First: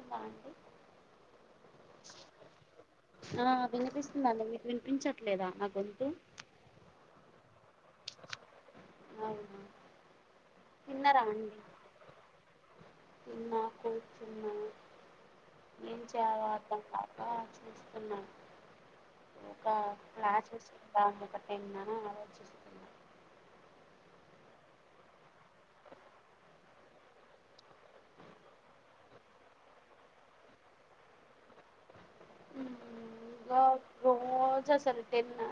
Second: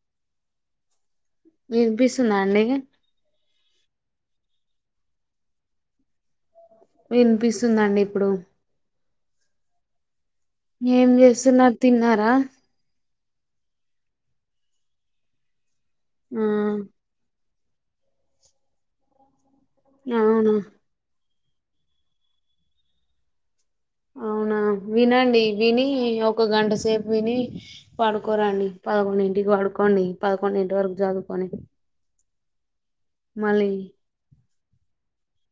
వినిపిస్తుందా వినిపిస్తుందా అండి అండి ఆ వినిపిస్తుందండి మీకు వినిపించట్లేదా నా గొంతు కనిపిస్తుందండి ఇప్పుడు అవునా ఏం తిన్నారా అండి చేస్తున్నరు తిన్నారా తిన్నా కూర్ర్చున్నా ఏం ఆ చేయలో అర్ధం కాకా ఇస్తున్నా ఒక క్లాస్ అవునా ఇస్తుంటాన్నమాట నే న్నాల ఆలోచిస్తున్న అవునా వినండి విని ఒక గంట సేపు విని పడుకోరండి పదకొండి ఇంటికి వాడు పడుకోండి పదకొండి ఇంటి వరకు చదువుకొని మళ్ళీ అబ్బో బోజెసా టెన్ ఆ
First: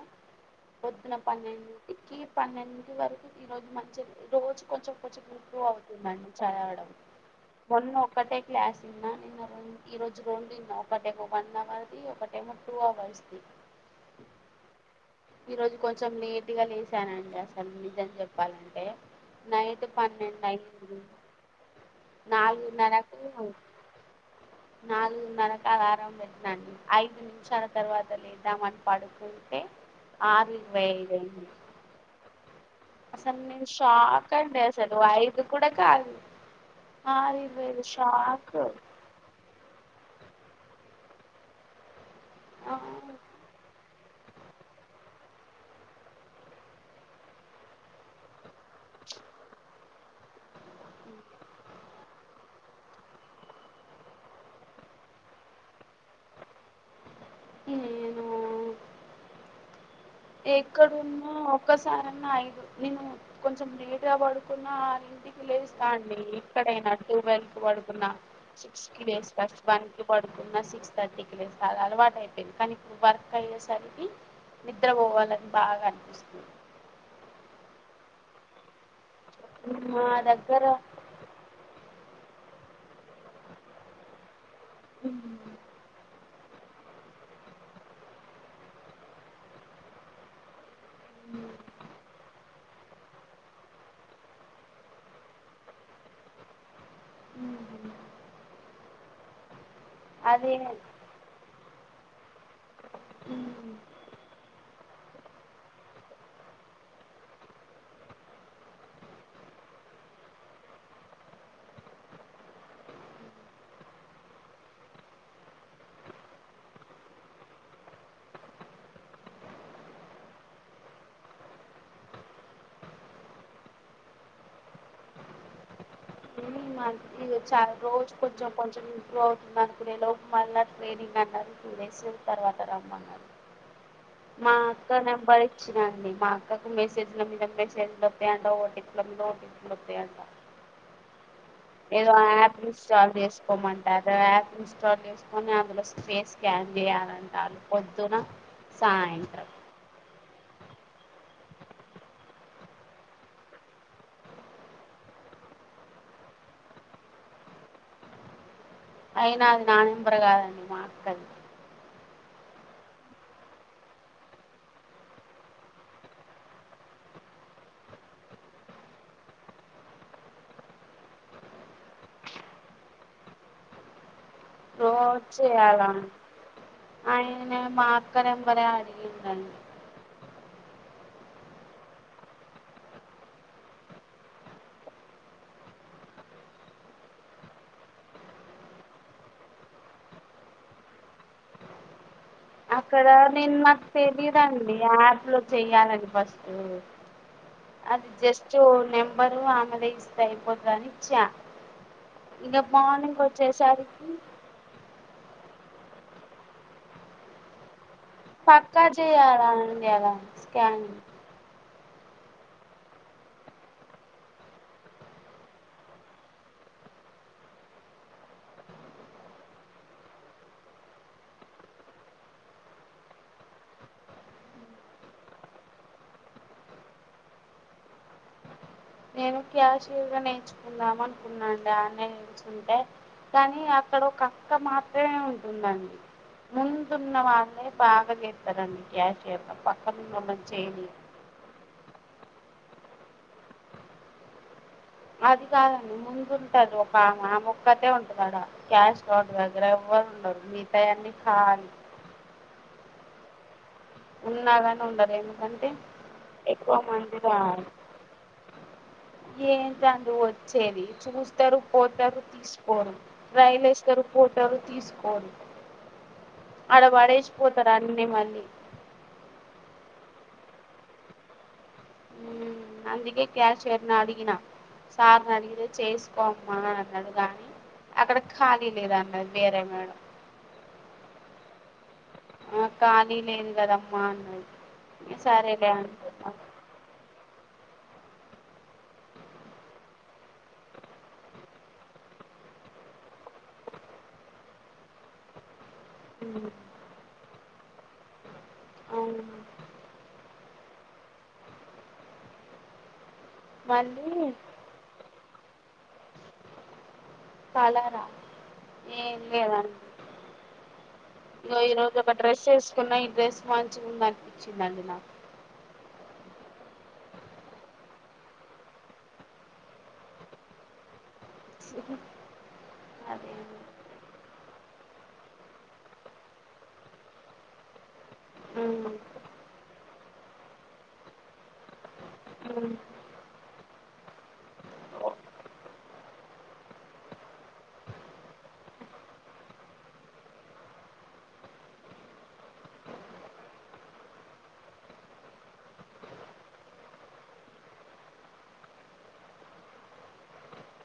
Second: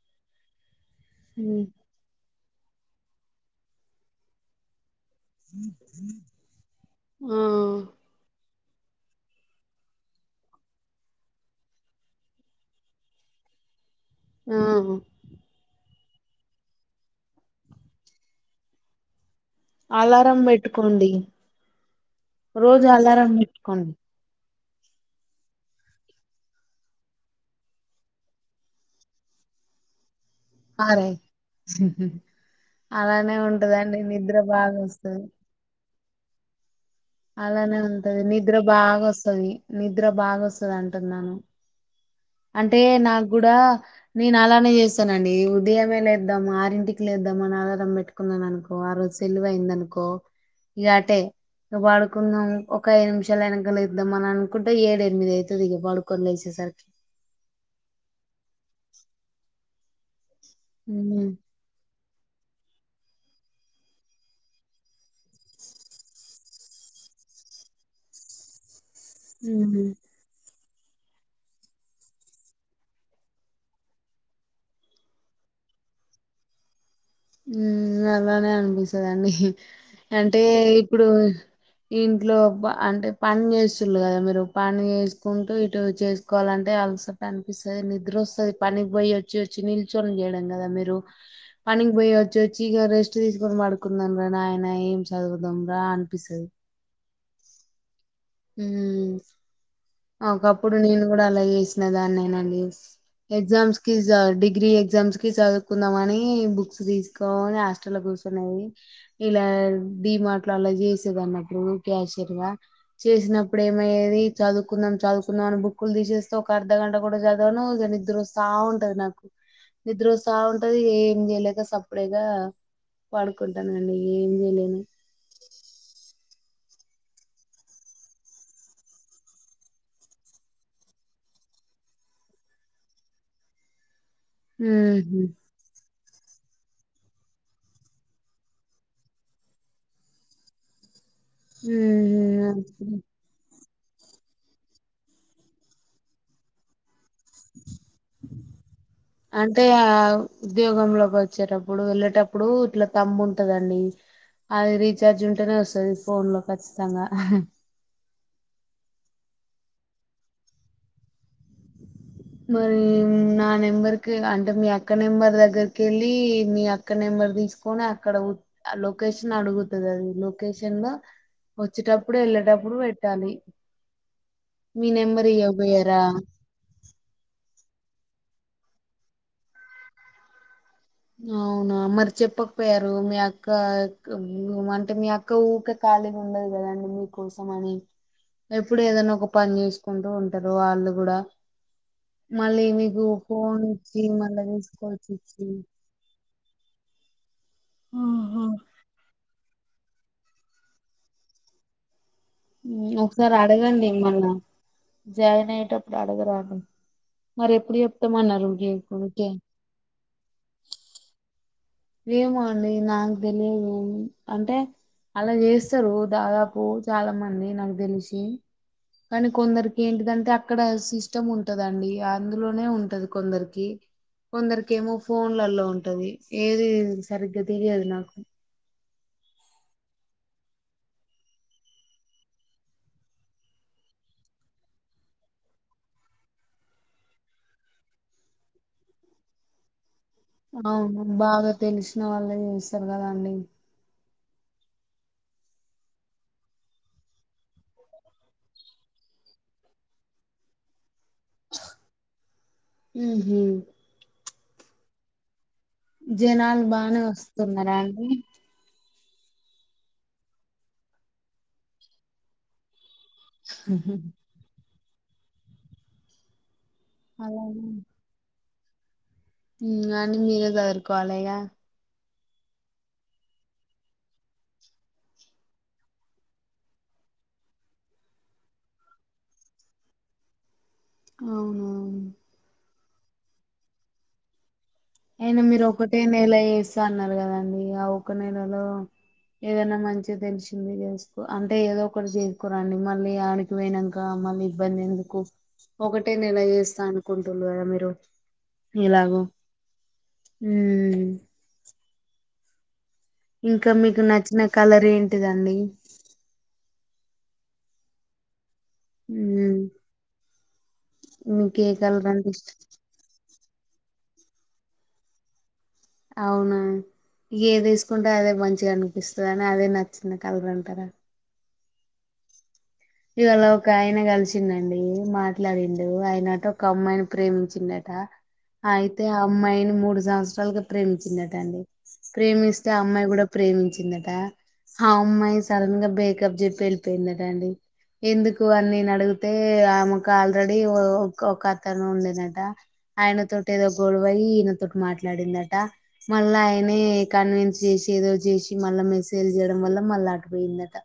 పొద్దున ఉమ్, పన్నెండిటికి పన్నెండు వరకు ఈ రోజు మంచిది ఈ రోజు కొంచెం కొంచెం ఇంప్రూవ్ అవుతుందండి చదవడం ఆ మొన్న ఒక్కటే క్లాస్ ఇన్నా నిన్న రెండ్ ఈరోజు రౌండ్ ఇన్నా ఒకటే వన్ అవర్ది ఒక టేమో టు అవర్స్ది ఆ ఈ రోజు కొంచెం లేట్ గా లేసానండి అసలు నిజం చెప్పాలంటే నైటు అలారం పన్నెండు అయ్యింది. పెట్టుకోండి రోజు అలారం పెట్టుకోండి. నాలుగున్నరకు అలారం పెట్నా అండి ఐదు నిమిషాల తర్వాత లేద్దాం అని పడుకుంటే ఆరు అరే ఇరవైదు అలానే అసలు నేను ఉంటదండి షాక్ నిద్ర అండి బాగా అసలు వస్తది అయిదు కూడా కాదు. ఆరు ఇరవై అలానే ఐదు ఉంటది నిద్ర షాక్ బాగా వస్తది నిద్ర బాగా వస్తది అంటున్నాను. అంటే నాకు కూడా నేను ఆలానే చేస్తానండి ఉదయమే లేద్దాము ఆరింటికి లేద్దాము అని ఆలారం పెట్టుకున్నాను అనుకో ఆ రోజు సెలువ అయిందనుకో ఇగ అటే ఇగ వడుకుందం ఒక ఐదు నిమిషాలు అయినంక లేద్దాము అని అనుకుంటే ఏడు ఎనిమిది అయితది ఇక పడుకొనీ లేసే ద ఏను హ్మ్. ఎక్కడున్నా ఒకసా సారన్న ఐదు నేను కొంచెం లేట్ గా పడుకున్న ఆరు ఇంటికి లేస్తా అండి ఎక్కడైనా ట్వెల్వ్కీ పడుకున్న సిక్స్ కీ లేస్త హ్మ్. వన్ కి పడుకున్న సిక్ సిక్స్ థర్టీ కిలేస్తా అలవాటు అయిపోయింది కానీ ఇప్పుడు వర్క్ అయ్యేసరికి నిద్ర పోవాలని బాగా అనిపిస్తుంది. ఉమ్ అట్లనే అనిపిస్తదండి మా అంటే దగ్గర ఇప్పుడు ఇంట్లో అబ్బా అంటే పని చేస్తుళ్ళు కదా మీరు పని చేసుకుంటూ ఇటు చేస్ తీసుకోవాలంటే అలసట అనిపిస్తది నిద్ర వస్తది పనికి పోయి వచ్చి వచ్చి నిల్చొని చేయడం కదా మీరు రూ పని వచ్చి వచ్చి ఇక రెస్ట్ తీసుకొని పడుకుందామురా నా ఆయన ఏం చదువుదాం రా అనిపిస్తది. ఉహుం వ్మ్ అదే ఒకప్పుడు నేను కూడా అలా చేసిన దాన్నేనండి. ఎగ్జామ్స్ కి జ డిగ్రీ ఎగ్ ఎగ్జామ్స్ కి చదువుకుందాం అని బుక్స్ తీసుకోని హాస్టల్ కూర్చునేది ఇలా డిమార్ట్ లో అలా చేసేది అన్నప్పుడు క్యాషయర్ గా చేసినప్పుడు ఏమయ్యేది చదువుకుందాం చదువుకుందాం అని బుక్కులు తీసేస్తే ఒక అర్ధగంట కూడా చదవను నిద్రస్తా ఉంటది నాకు నిద్ర వస్తా ఉంటది ఇగ ఏం చేయలేక సప్పుడేగా పడుకుంటానండి ఏం చేయలేను. వర్క్ చాలా రోజు కొంచెం కొంచెం ఇంప్రూవ్ అవుతుంది అనుకు లోపు మళ్ళ ట్రైనింగ్ అన్నారు. టూ డేస్ తర్వాత రమ్మన్నారు. మా అక్క ఉహు నెంబర్ ఇచ్చినండి. మా అక్కకు మెసేజ్ల మీద మెసేజ్ లోస్తాయంట ఒటిప్ల మీద ఒటిప్ లు వస్తాయంట ఏదో ఆప్ ఉహు ఇన్స్టాల్ చేస్ కోమంటారు యాప్ ఇన్స్టాల్ చేసుకొని అందులో స్పేస్ స్కాన్ చేయాల అంటే ఆ ఉద్యోగంలో కొ వచ్చేటప్పుడు వెళ్ళేటప్పుడు ఇట్లా తంబ్ ఉంటదండి అది రీచార్జ్ ఉంటేనే వస్తది ఫోన్ లో ఖచ్చితంగా అయినా అది నా నెంబర్ కాదండి మా అక్కది. మరి నా నెంబర్కి అంటే మీ అక్క నెంబర్ దగ్గరకి కెళ్ళి మీ అక్క నెంబర్ అక్కడ తీసుకొని అక్కడ ఉ లొకేషన్ అడుగుతది అది లొకేషన్ ల వచ్చేటప్పుడు వెళ్ళేటప్పుడు పెట్టాలి. మీ రోజు నెంబర్ ఇయక బోయార. మాక్క నెంబరె అడిగిందండి. అవునా మరి చెప్పకపోయారు మీ అక్క క్ అంటే మీ అక్క ఊకె ఖాళీగా ఉండదు కదండి మీ కోసం అని. ఎప్పుడు ఏదనా ఒక పని చేసుకుంటూ ఉంటరు వాళ్ళు కూడా. మళ్ళీ మీకు అక్కడ నేను ఫోన్ నాకు ఇచ్చి మళ్ళ తెలియదండి తీసుకోచి యాప్ లో ఇచ్చి చెయ్యాలని అది జస్ట్ నెంబరు ఆమ అదే ఇస్తె అయిపోతదని ఇచ్చ. ఒకసారి అడగండి మళ్ళ జాయిన్ అయ్యేటప్ మీరడగరాండి మరి ఎప్పుడు ఎప్ పక్క చేయల అండి అలా స్కన్ ఏమో అండి నాకు తెలియదు అన్ అంటే అలా చేస్తారు దాదాపు చాలా మంది నాకు తెలిసి కానీ కొందరికి ఏంటిదంటే అక్కడ సిస్టమ్ ఉంటదండి అందులోనే ఉంటది కొందరికి. కొందరికిమో ఫోన్లలో ఉంటది ఏది సరిగ్గా తెలియదు నాకు. నేను క్యాశ్వల్గ నేర్చుకుందాం అనుకున్నాండి ఆన్లై ఎచుంటే కానీ అక్కడ ఒక అక్క మాత్రమే ఉంటుందండి. ముందున్న వాల్లె బాగ ఏస్తారండి క్యాశ్వల్ గా పక్ అవును బాగా తెలిసిన వాళ్ళే చేస్తారు కదా అండి. అది కాదండి ముందు ఉంటది ఒక ఆమ ఆమొక్కతే ఉంటందడా క్యాష్ కౌంటర్ దగ్గర ఎవరుండరు మీతాయన్ని కాలి ఊహు ఉన్నాగని ఉండలేము అంటే జనాలు ఎక్కువ బానే మంది రారు వస్తున్నారా అండి ఏంటండి వచ్చేది చూస్తారు పోతారు తీసుకోరు. ట్రైలేస్తరు ఫోటోలు తీసుకోరు. ఆడ అలానే పడేసిపోతారు అన్నీ మళ్ళీ. ఊ అని మీరే సదురుకోవాలే గా మ్మ్ అందుకే క్యాషియర్ ని అడిగిన సార్ అడిగితే చేసుకోమ్మా అని అన్నడు గాని అక్కడ ఖాళీ లేదన్నది వేరే మేడం. అవునవును. అక్క నీ లేను కదమ్మా అన్నది "ఇక అయినా మీరు సరేలే ఒకటే అనుకున్నా నెల వేస్త అన్నారు కదండి ఆ ఒక నెలలో ఏదైనా మంచిగా టెన్షన్ చేసుకో అంటే ఏదో ఒకటి చేసుకోరండి మళ్ళీ ఆడికి పోనాక మళ్లీ ఇబ్బంది ఎందుకు ఒకటే నెల మ్మ్ చేస్తా అనుకుంటున్నారు కదా మీరు అవును హ ఇంకా మీకు మళ్ళీ నచ్చిన కలర్ ఏంటిదండి పాలరా ఏం ఉమ్ లేదండి మీకు ఇంగో ఏ ఈ రోజు కలర్ ఒక అంటే డ్రెస్ ఇష్టం వేసుకున్న ఈ డ్రెస్ మంచిగుంది అనిపించిందండి నాకు అవునా ఏది ఏసుకుంటే అదే మంచిగా అనిపిస్తుందని అదే నచ్చిన కలగంటారా [inaudible] ఇవాళ అదే ఒక ఆయన కలిసిన డి మాట్లాడిండు ఆయన ఆట ఒక అమ్మాయిని ప్రేమించిండట అయితే ఉమ్ ఆ అమ్మాయిని మూడు సంవత్సరాలుగా ప్రేమించిందట అండి ప్రేమిస్తే అమ్మాయి కూడా ప్రేమించ దట ఆమ్మాయి సడన్ గా బేకప్ చెప్పి వెళ్ళిపోయిందట అండి ఎందుకు అని నేను అడిగితే ఆమెకు ఆల్రెడీ ఒక అతను ఉండనట ఆయనతోటి ఏదో గొడవయి ఈయనతోటి మాట్లాడిందట మళ్ళా ఆయనే కన్విన్స్ మీసేజ్ ఏదో చేసి మళ్ళా మెసేజలు చేయడం వల్ల మళ్ళీ ఆటపోయిందట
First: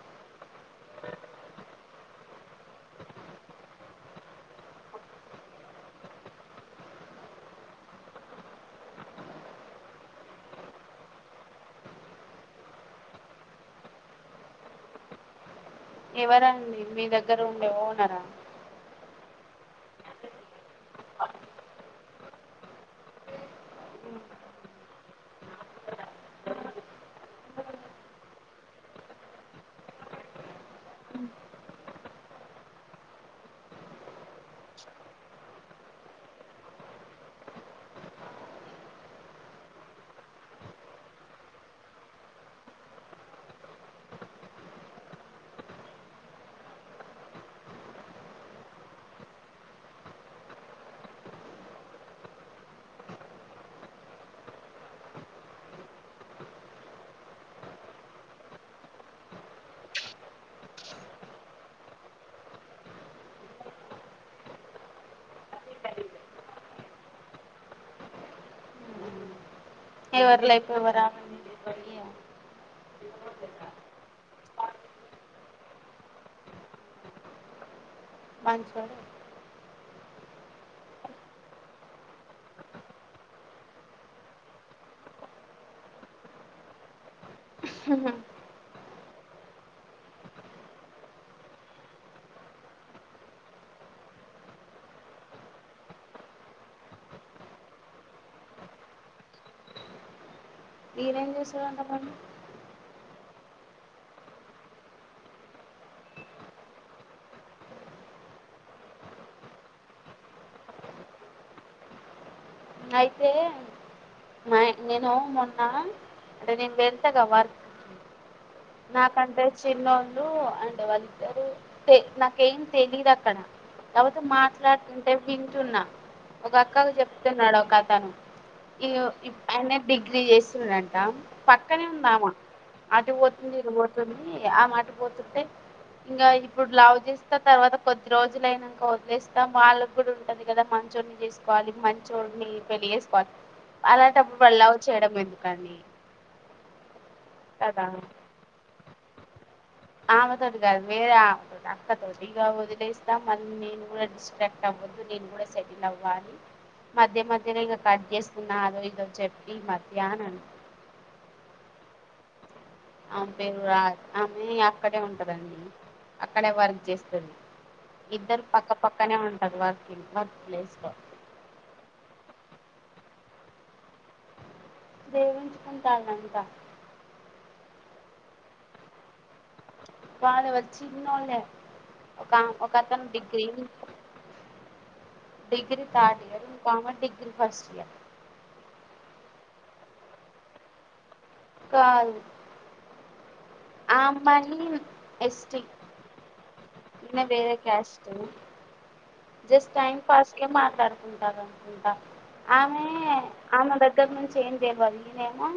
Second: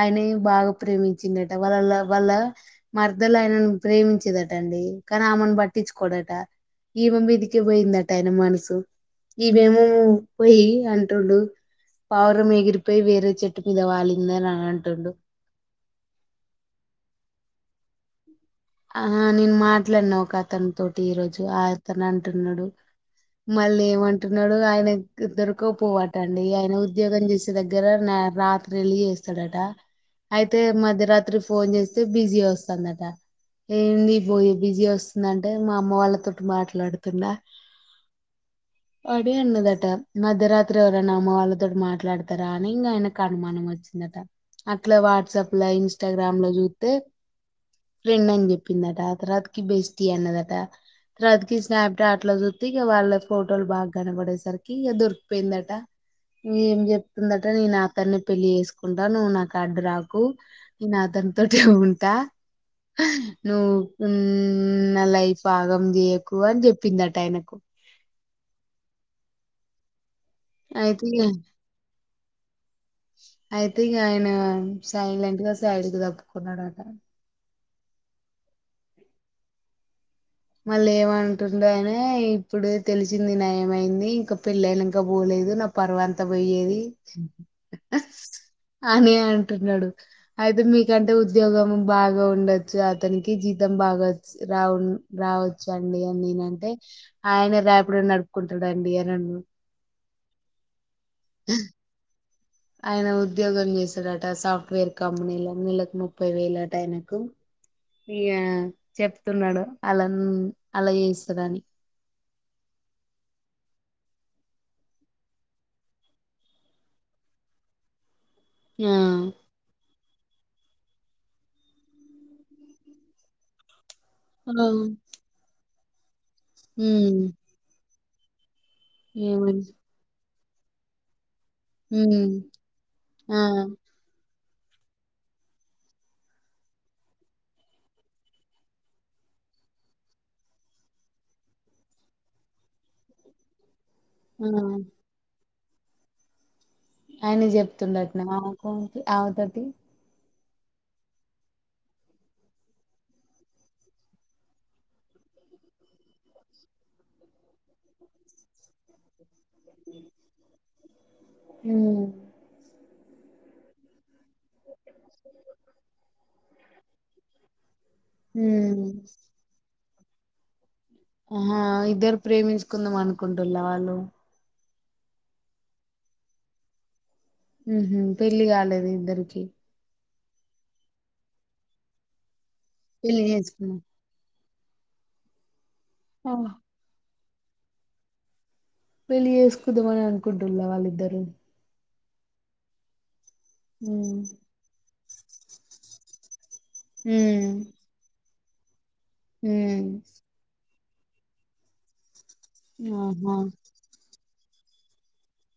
ఆయనే బాగా ప్రేమించిండట వాళ్ వాళ్ళ మరదల్ ఆయనను ప్రేమించేదట అండి కానీ ఆమెను బట్టి ట్టించుకోడట ఈమె మీదికే పోయిందట అయిన మనసు ఇదేమో పోయి అంటుడు పావురం ఎగిరిపోయి వేరే చెట్టు మీద వాలిందని అని అంటుడు ఎవరండి మీ దగ్గర ఉండే ఓనరా ఆహా నేను మాట్లాడినా ఒక అతని తోటి ఈ రోజు అతను అంటున్నాడు మళ్ళీ ఏమంటున్నాడు ఆయన దొరకపోవాటండి ఆయన ఉద్యోగం చేసే దగ్గర రాత్రి వెళ్ళి చేస్తాడట అయితే మధ్యరాత్రి ఫోన్ చేస్తే బిజీ వస్తందట ఏంది బోయి బిజీ వస్తుంద అంటే మా అమ్మ వాళ్ళతో మాట్లాడుతున్న [inaudible] అడే ఉన్నదట మధ్యరాత్రి ఎవరైనా అమ్మ వాళ్ళతోటి మాట్లాడతారా అని ఇంకా ఆయన అనుమానం వచ్చి నట అట్లా వాట్సాప్ లా ఇన్స్టాగ్రామ్ ల చూస్తే ఫ్రెండ్ అని చెప్ప ప్పిందట తర్వాతికి బెష్టి అన్నదట తర్వాతికి స్నాప్ చాట్ లో చూస్తే ఇక వాళ్ళ ఫోటోలు బాగా కనబడేసరికి ఇగ దొరికిపోయిందట ఏం చెప్తుందట నేను అతన్నే పెళ్ళి చేసుకుంటా నువ్వు నాకు అడ్డు రాకు నీ నాత ఎంతోటి ఉంటా నువ్వు నా లైఫ్ ఆగం చేయకు అని చెప్పిందట ఆయనకు ఎవరు లైఫ్ అయితే ఎవరా ఇగ అయితే ఈగాయన సైలెంట్ గా సైడ్కి దప్పుకున్నాడాట మంచోడే మళ్ళ ఏమంటుండు ఆయనే ఇప్పుడు తెలిసింది నయమయింది ఇంకా పెళ్లయినంక పోలే లేదు నా పరువంతా పోయేది హా హా అని అంటున్నాడు అయితే మీకంటే ఉద్యోగం బాగా ఉండొచ్చు అతనికి జీతం బాగ రావుండ్ రావచ్చు అండి అని నేనంటే ఆయన రాపిడో నడుపుకుంటాడండి అను ఈయన ఏం చేస్తాడంట మళ్ళీ ఆయన ఉద్యోగం చేస్తాడట సాఫ్ట్వేర్ కంపెనీలో నెలకు ముప్పై వేలు అట ఆయనకు ఇగా చెప్తున్నాడు అలా అలా చేస్తాడు అని అయితే మాయ్ నేను మొన్నా అంటే నేను చేతగా వర్క్ ఆ నాకంటే చినో లు అంటే వాళ్ళిద్దరు తే నాకేం తెలీదు అక్కడ కాపోతే ఆ మాట్లాడుతుంటే వింటున్నా ఒక అక్కకు ఉమ్ చెప్తున్నాడు ఒక అతను ఇగో ఈ ఏమని ఆయన డిగ్రీ చేస్తుడంట పక్కనే ఉమ్ ఉందామా ఆ అటిక్ నీను పోతుంది ఆమే అటు పోతుంటే ఇంకా ఇప్పుడు లవ్ చేసినా తర్వాత కొద్ది రోజులయినాక వదిలేస్తాము వాళ్ళకు కూడా ఉంటాది కదా మ అర్థం చేసుకోవాలి చేసుకోవాలి మంచోడిని పెళ్లి చేసుకోవాలి అలాంటప్పుడు ఆ మల్ల లవ్ చేయడం ఎందుకని అయని చెప్తుండల్ల ఆ ఆమె తోటి ఆమెతోటి కాదు వేరే ఆమతోటి అక్కతోటి ఇక వదిలేస్తా మళ్ళీ నేను కూడా డిస్ట్రాక్ట్ అవ్వద్దు నే నేను కూడా సెటిల్ అవ్వాలి మధ్య మధ్యలో ఇంక కట్ చేస్తున్నా అదో ఇదో చెప్పి ఈ మధ్య అని అన్ ఉమ్ ఆమె పేరు రా ఆమె అక్కడే ఉంటదండి అక్కడే వర్క్ చేస్తది ఇద్దరు పక్క ఉమ్ పక్కనే ఉంటది వర్కి వర్క్ ప్లేస్ లో ఆహా ఇద్దరు ప్రేమించుకుందాం అనుకుంటుల వాళ్ళు ప్రేమించుకుంటున్నాదంట ఉహూ పెళ్లి కాలేదు ఇద్దరికి వాళ్ళు వచ్చిన్నోలే ఒక ఒక అతను పెళ్లి డిగ్రీ చేసుకున్నా డిగ్రీ థర్డ్ ఇయరు ఇంకో ఆమె డిగ్రీ ఫస్ట్ ఇయర్ పెళ్ళి చేసుకుదామని అనుకుంటులా వాళ్ళిద్దరు కాదు ఆ ఉమ్ అమ్మాయి ఎస్టి ఈయన వేరే ఉమ్ caste just um time pass కే మాట్లాడుకుంటారు అనుకుంటా ఆమె ఆహా ఆమె దగ్గర నుంచి ఏం తెవాలి ఈనేమో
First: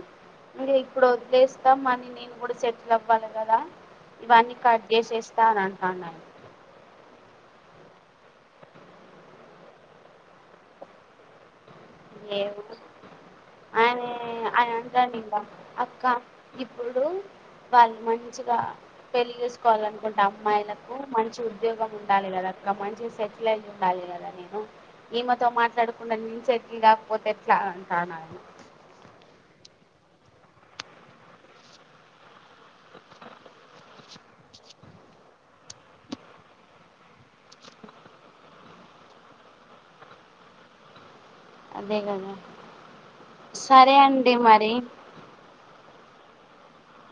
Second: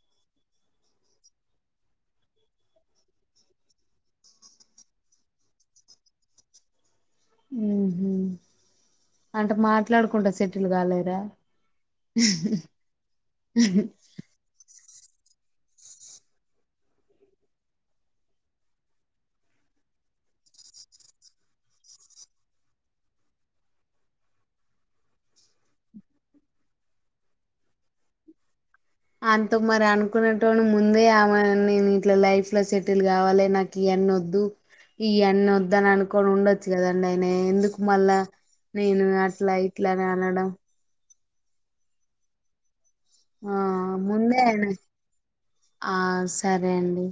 నుడే ఇప్పుడు వదిలేస్తాం అని నేను కూడా సెటిల్ అవ్వాలి కదా ఇవన్నీ కట్చేసేస్తా అని అంటన్నడు ఉహూ అంటే మాట్లాడుకుంటా సెటిల్ కాలేడా ఏమో ఆయనే అయ్ రనింద అక్క ఇప్పుడు వాళ్ళు మంచిగా పెళ్లి చేసుకోవాలనుకుంటే అమ్మాయిలకు మంచి ఉద్యోగం ఉండాలి కదా ఇక మంచిగా సెటిల్ అయి ఉండాలి కదా నేను ఈమెతో మాట్లాడకుండా నించే సెటిల్ కాకపోతే ఎట్లా అంటానడు అంత మరి అనుకున్నటోనీ ముందే ఆమె నేను ఇట్లా లైఫ్ లో సెటిల్ కావాలి నాకి వన్నీ వద్దు ఈ యన్ని వద్దు అని అనుకోని ఉండొచ్చు కదండి ఆయన ఎందుకు మళ్ళా నేను అట్లా ఇట్లా అని అనడం అదే కదా ఆ సరే అండి ముందే ఆయన మరి ఆ సరే అండి